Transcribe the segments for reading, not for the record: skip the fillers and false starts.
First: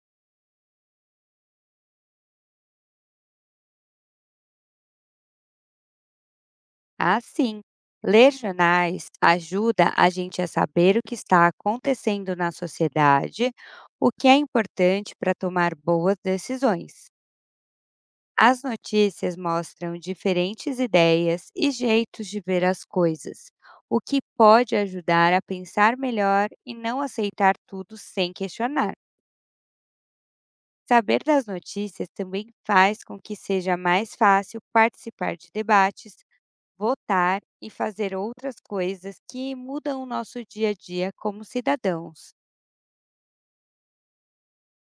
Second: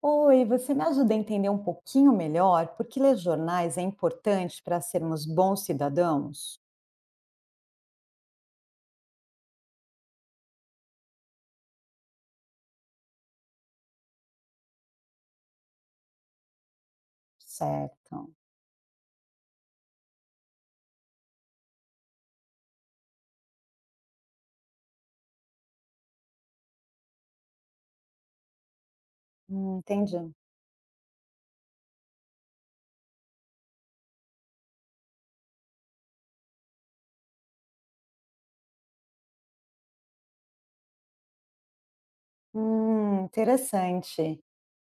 Oi, você me ajuda a entender um pouquinho melhor por que ler jornais é importante para sermos bons cidadãos? Ah, sim. Ler jornais ajuda a gente a saber o que está acontecendo na sociedade, o que é importante para tomar boas decisões. Certo. As notícias mostram diferentes ideias e jeitos de ver as coisas, o que pode ajudar a pensar melhor e não aceitar tudo sem questionar. Entendi. Saber das notícias também faz com que seja mais fácil participar de debates, votar e fazer outras coisas que mudam o nosso dia a dia como cidadãos. Interessante.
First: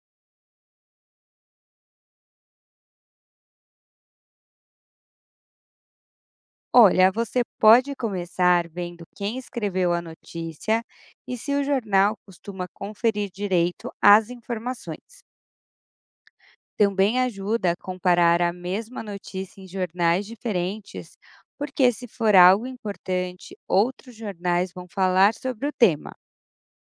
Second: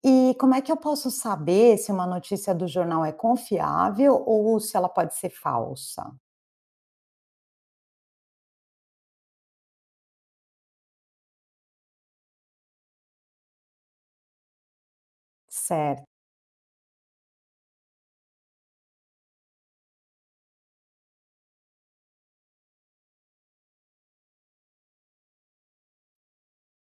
E como é que eu posso saber se uma notícia do jornal é confiável ou se ela pode ser falsa? Olha, você pode começar vendo quem escreveu a notícia e se o jornal costuma conferir direito às informações. Certo, Também ajuda a comparar a mesma notícia em jornais diferentes, porque se for algo importante, outros jornais vão falar sobre o tema.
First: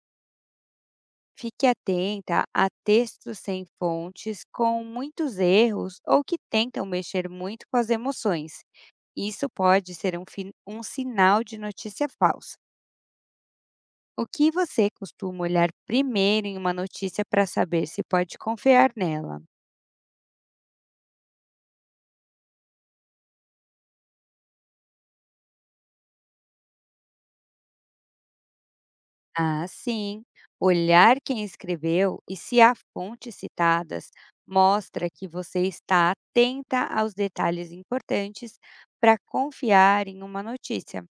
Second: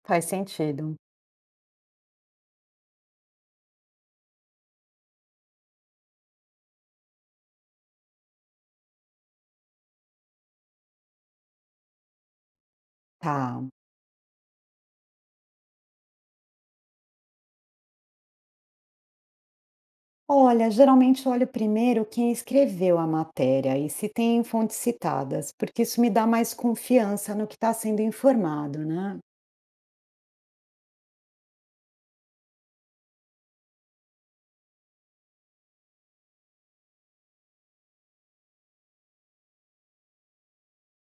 faz sentido. Fique atenta a textos sem fontes, com muitos erros ou que tentam mexer muito com as emoções. Isso pode ser um sinal de notícia falsa. Tá. O que você costuma olhar primeiro em uma notícia para saber se pode confiar nela? Olha, geralmente eu olho primeiro quem escreveu a matéria e se tem fontes citadas, porque isso me dá mais confiança no que está sendo informado, né? Ah, sim. Olhar quem escreveu e se há fontes citadas mostra que você está atenta aos detalhes importantes para confiar em uma notícia.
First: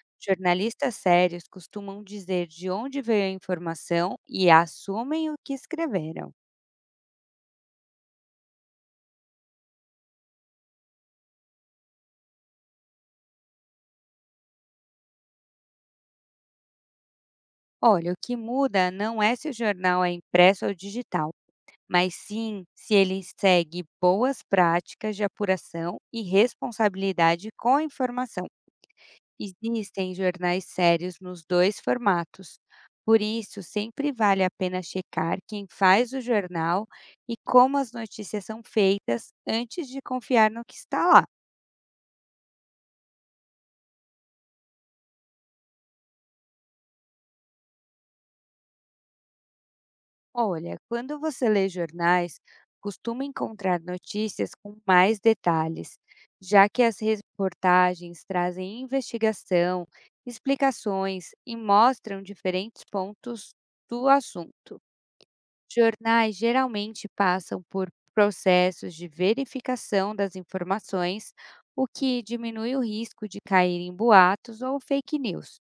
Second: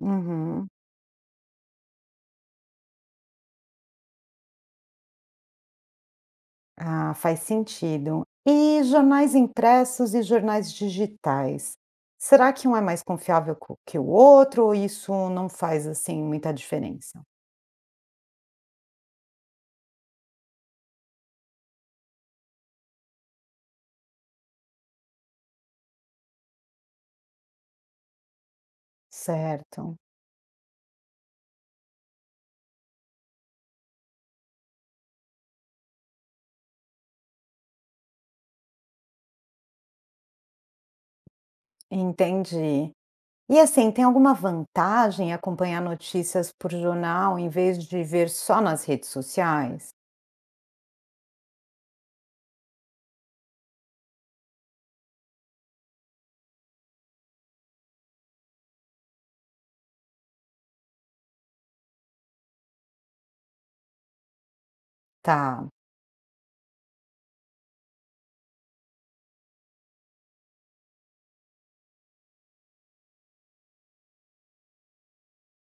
Uhum. Jornalistas sérios costumam dizer de onde veio a informação e assumem o que escreveram. Ah, faz sentido. E jornais impressos e jornais digitais? Será que um é mais confiável que o outro ou isso não faz assim muita diferença? Olha, o que muda não é se o jornal é impresso ou digital, mas sim se ele segue boas práticas de apuração e responsabilidade com a informação. Certo, Existem jornais sérios nos dois formatos. Por isso, sempre vale a pena checar quem faz o jornal e como as notícias são feitas antes de confiar no que está lá. entendi. E assim, tem alguma vantagem em acompanhar notícias por jornal em vez de ver só nas redes sociais? Olha, quando você lê jornais, costuma encontrar notícias com mais detalhes, já que as reportagens trazem investigação, explicações e mostram diferentes pontos do assunto. Tá, Jornais geralmente passam por processos de verificação das informações, o que diminui o risco de cair em boatos ou fake news.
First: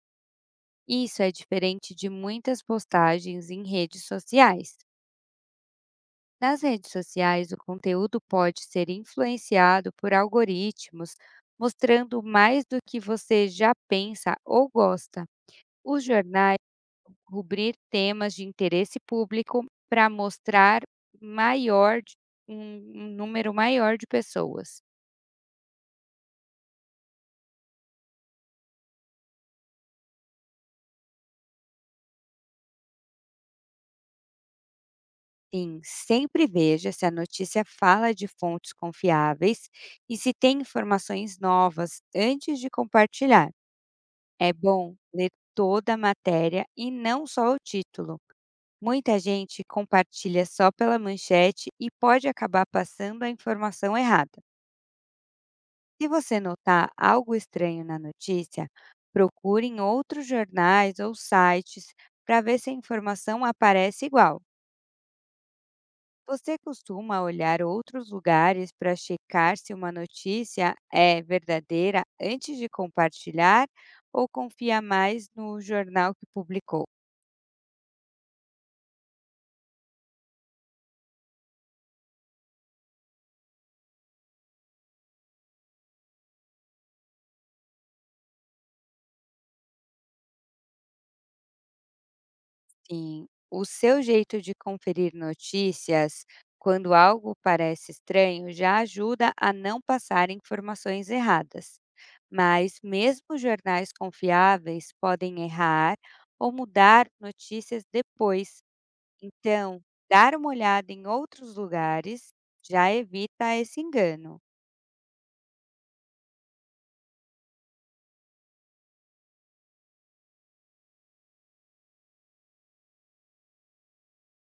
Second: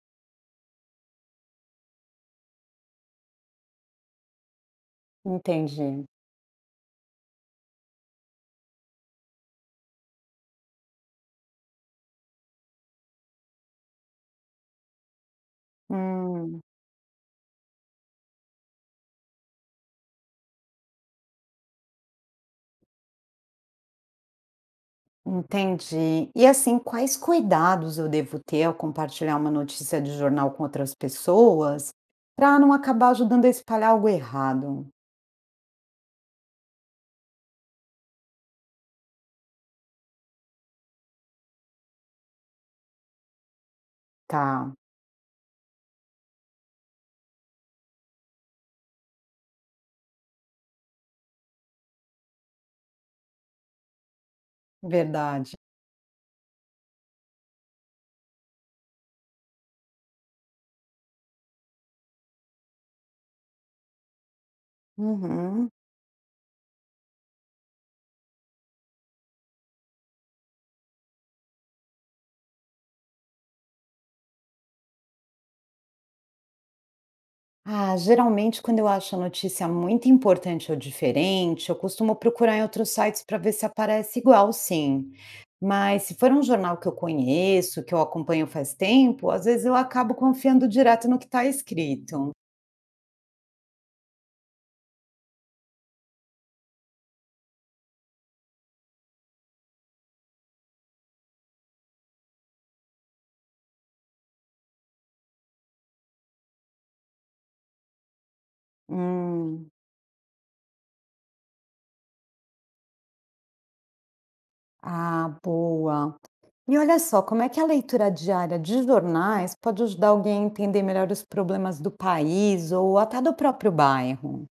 Isso é diferente de muitas postagens em redes sociais. entendi. Nas redes sociais, o conteúdo pode ser influenciado por algoritmos, mostrando mais do que você já pensa ou gosta. Os jornais Hum. cobrir temas de interesse público para mostrar maior de- um número maior de pessoas. Entendi. E assim, quais cuidados eu devo ter ao compartilhar uma notícia de jornal com outras pessoas para não acabar ajudando a espalhar algo errado? Sim, sempre veja se a notícia fala de fontes confiáveis e se tem informações novas antes de compartilhar. É Tá, bom ler toda a matéria e não só o título. Muita gente compartilha só pela manchete e pode acabar passando a informação errada. verdade. Se você notar algo estranho na notícia, procure em outros jornais ou sites para ver se a informação aparece igual. Uhum. Você costuma olhar outros lugares para checar se uma notícia é verdadeira antes de compartilhar, ou confia mais no jornal que publicou? Ah, geralmente quando eu acho a notícia muito importante ou diferente, eu costumo procurar em outros sites para ver se aparece igual, sim. Mas se for um jornal que eu conheço, que eu acompanho faz tempo, às vezes eu acabo confiando direto no que está escrito. Sim, o seu jeito de conferir notícias quando algo parece estranho já ajuda a não passar informações erradas. Mas mesmo jornais confiáveis podem errar ou mudar notícias depois. Hum, Então, dar uma olhada em outros lugares já evita esse engano. ah, boa. E olha só, como é que a leitura diária de jornais pode ajudar alguém a entender melhor os problemas do país ou até do próprio bairro?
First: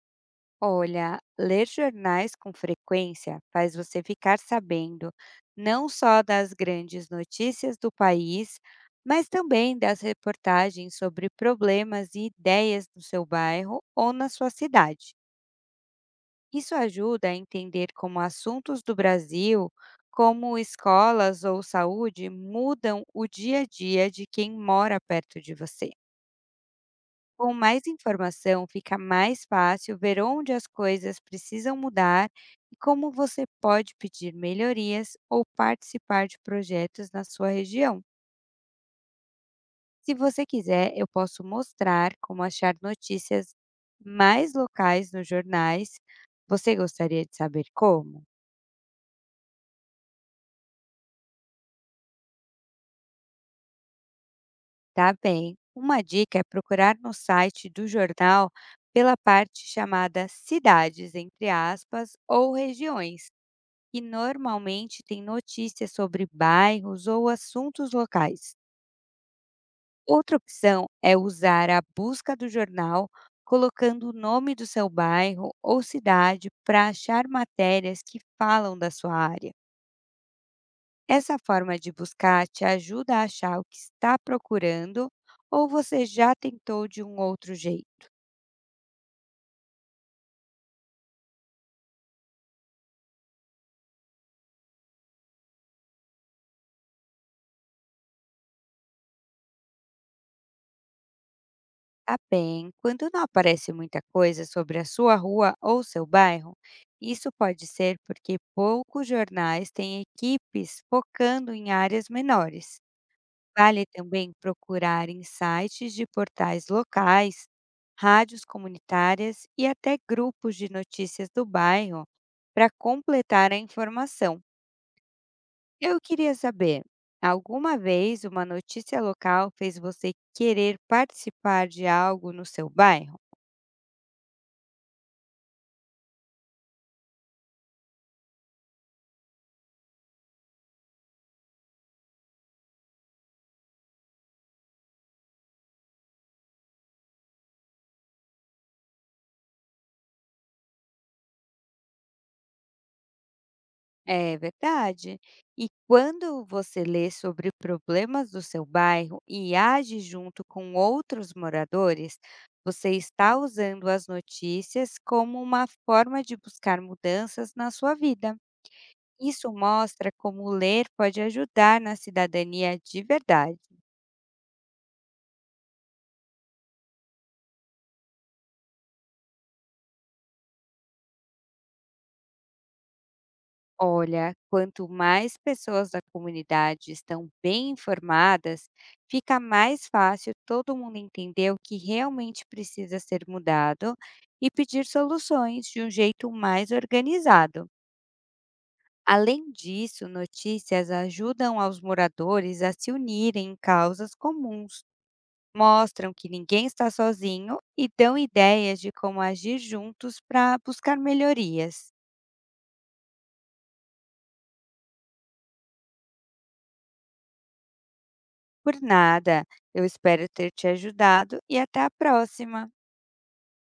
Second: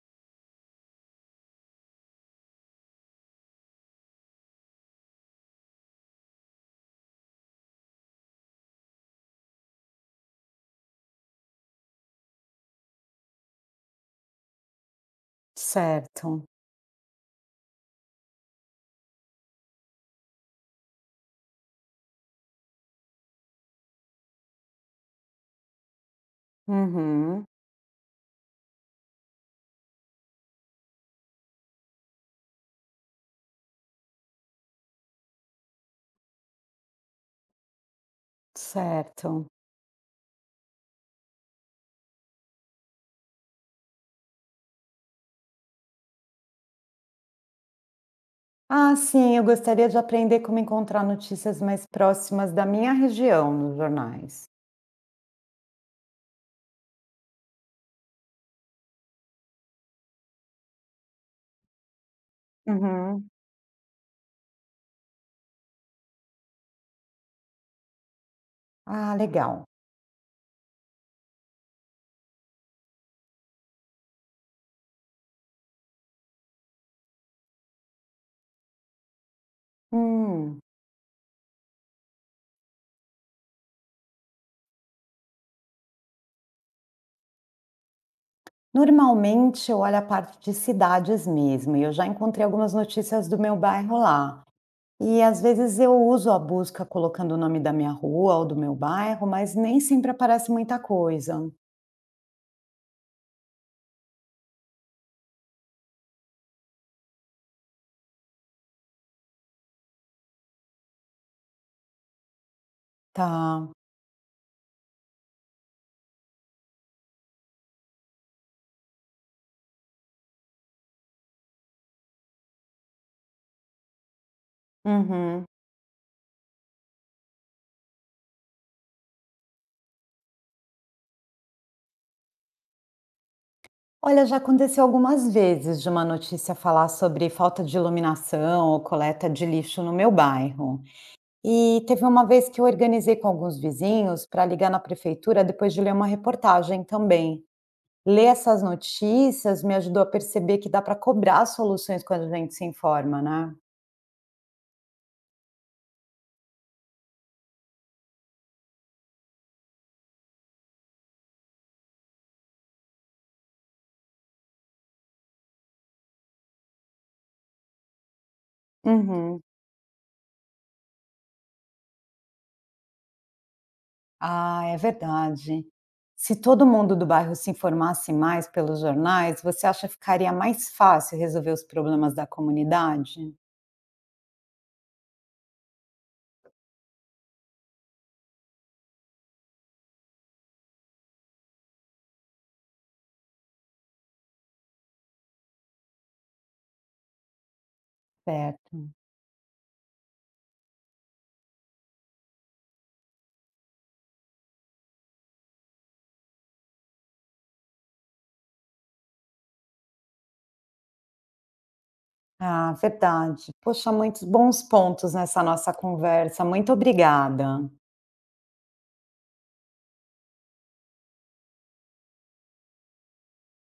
Olha, ler jornais com frequência faz você ficar sabendo não só das grandes notícias do país, mas também das reportagens sobre problemas e ideias no seu bairro ou na sua cidade. Certo. Isso ajuda a entender como assuntos do Brasil, como escolas ou saúde, mudam o dia a dia de quem mora perto de você. Uhum, Com mais informação, fica mais fácil ver onde as coisas precisam mudar e como você pode pedir melhorias ou participar de projetos na sua região. certo. Se você quiser, eu posso mostrar como achar notícias mais locais nos jornais. Você gostaria de saber como? Ah, sim, eu gostaria de aprender como encontrar notícias mais próximas da minha região nos jornais. Tá bem. Uma dica é procurar no site do jornal pela parte chamada "cidades", entre aspas, ou "regiões", Uhum. e normalmente tem notícias sobre bairros ou assuntos locais. Ah, legal. Outra opção é usar a busca do jornal, colocando o nome do seu bairro ou cidade para achar matérias que falam da sua área. Hum. Essa forma de buscar te ajuda a achar o que está procurando, ou você já tentou de um outro jeito? Normalmente eu olho a parte de cidades mesmo, e eu já encontrei algumas notícias do meu bairro lá. E às vezes eu uso a busca colocando o nome da minha rua ou do meu bairro, mas nem sempre aparece muita coisa. Tá bem. Quando não aparece muita coisa sobre a sua rua ou seu bairro, isso pode ser porque poucos jornais têm equipes focando em áreas menores. Tá. Vale também procurar em sites de portais locais, rádios comunitárias e até grupos de notícias do bairro para completar a informação. Uhum. Eu queria saber, alguma vez uma notícia local fez você querer participar de algo no seu bairro? Olha, já aconteceu algumas vezes de uma notícia falar sobre falta de iluminação ou coleta de lixo no meu bairro. E teve uma vez que eu organizei com alguns vizinhos para ligar na prefeitura depois de ler uma reportagem também. Ler essas notícias me ajudou a perceber que dá para cobrar soluções quando a gente se informa, né? É verdade. E quando você lê sobre problemas do seu bairro e age junto com outros moradores, você está usando as notícias como uma forma de buscar mudanças na sua vida. Uhum. Isso mostra como ler pode ajudar na cidadania de verdade. Ah, é verdade. Se todo mundo do bairro se informasse mais pelos jornais, você acha que ficaria mais fácil resolver os problemas da comunidade? Olha, quanto mais pessoas da comunidade estão bem informadas, fica mais fácil todo mundo entender o que realmente precisa ser mudado e pedir soluções de um jeito mais organizado. Certo. Além disso, notícias ajudam aos moradores a se unirem em causas comuns, mostram que ninguém está sozinho e dão ideias de como agir juntos para buscar melhorias. Ah, verdade. Poxa, muitos bons pontos nessa nossa conversa. Muito obrigada. Por nada, eu espero ter te ajudado e até a próxima.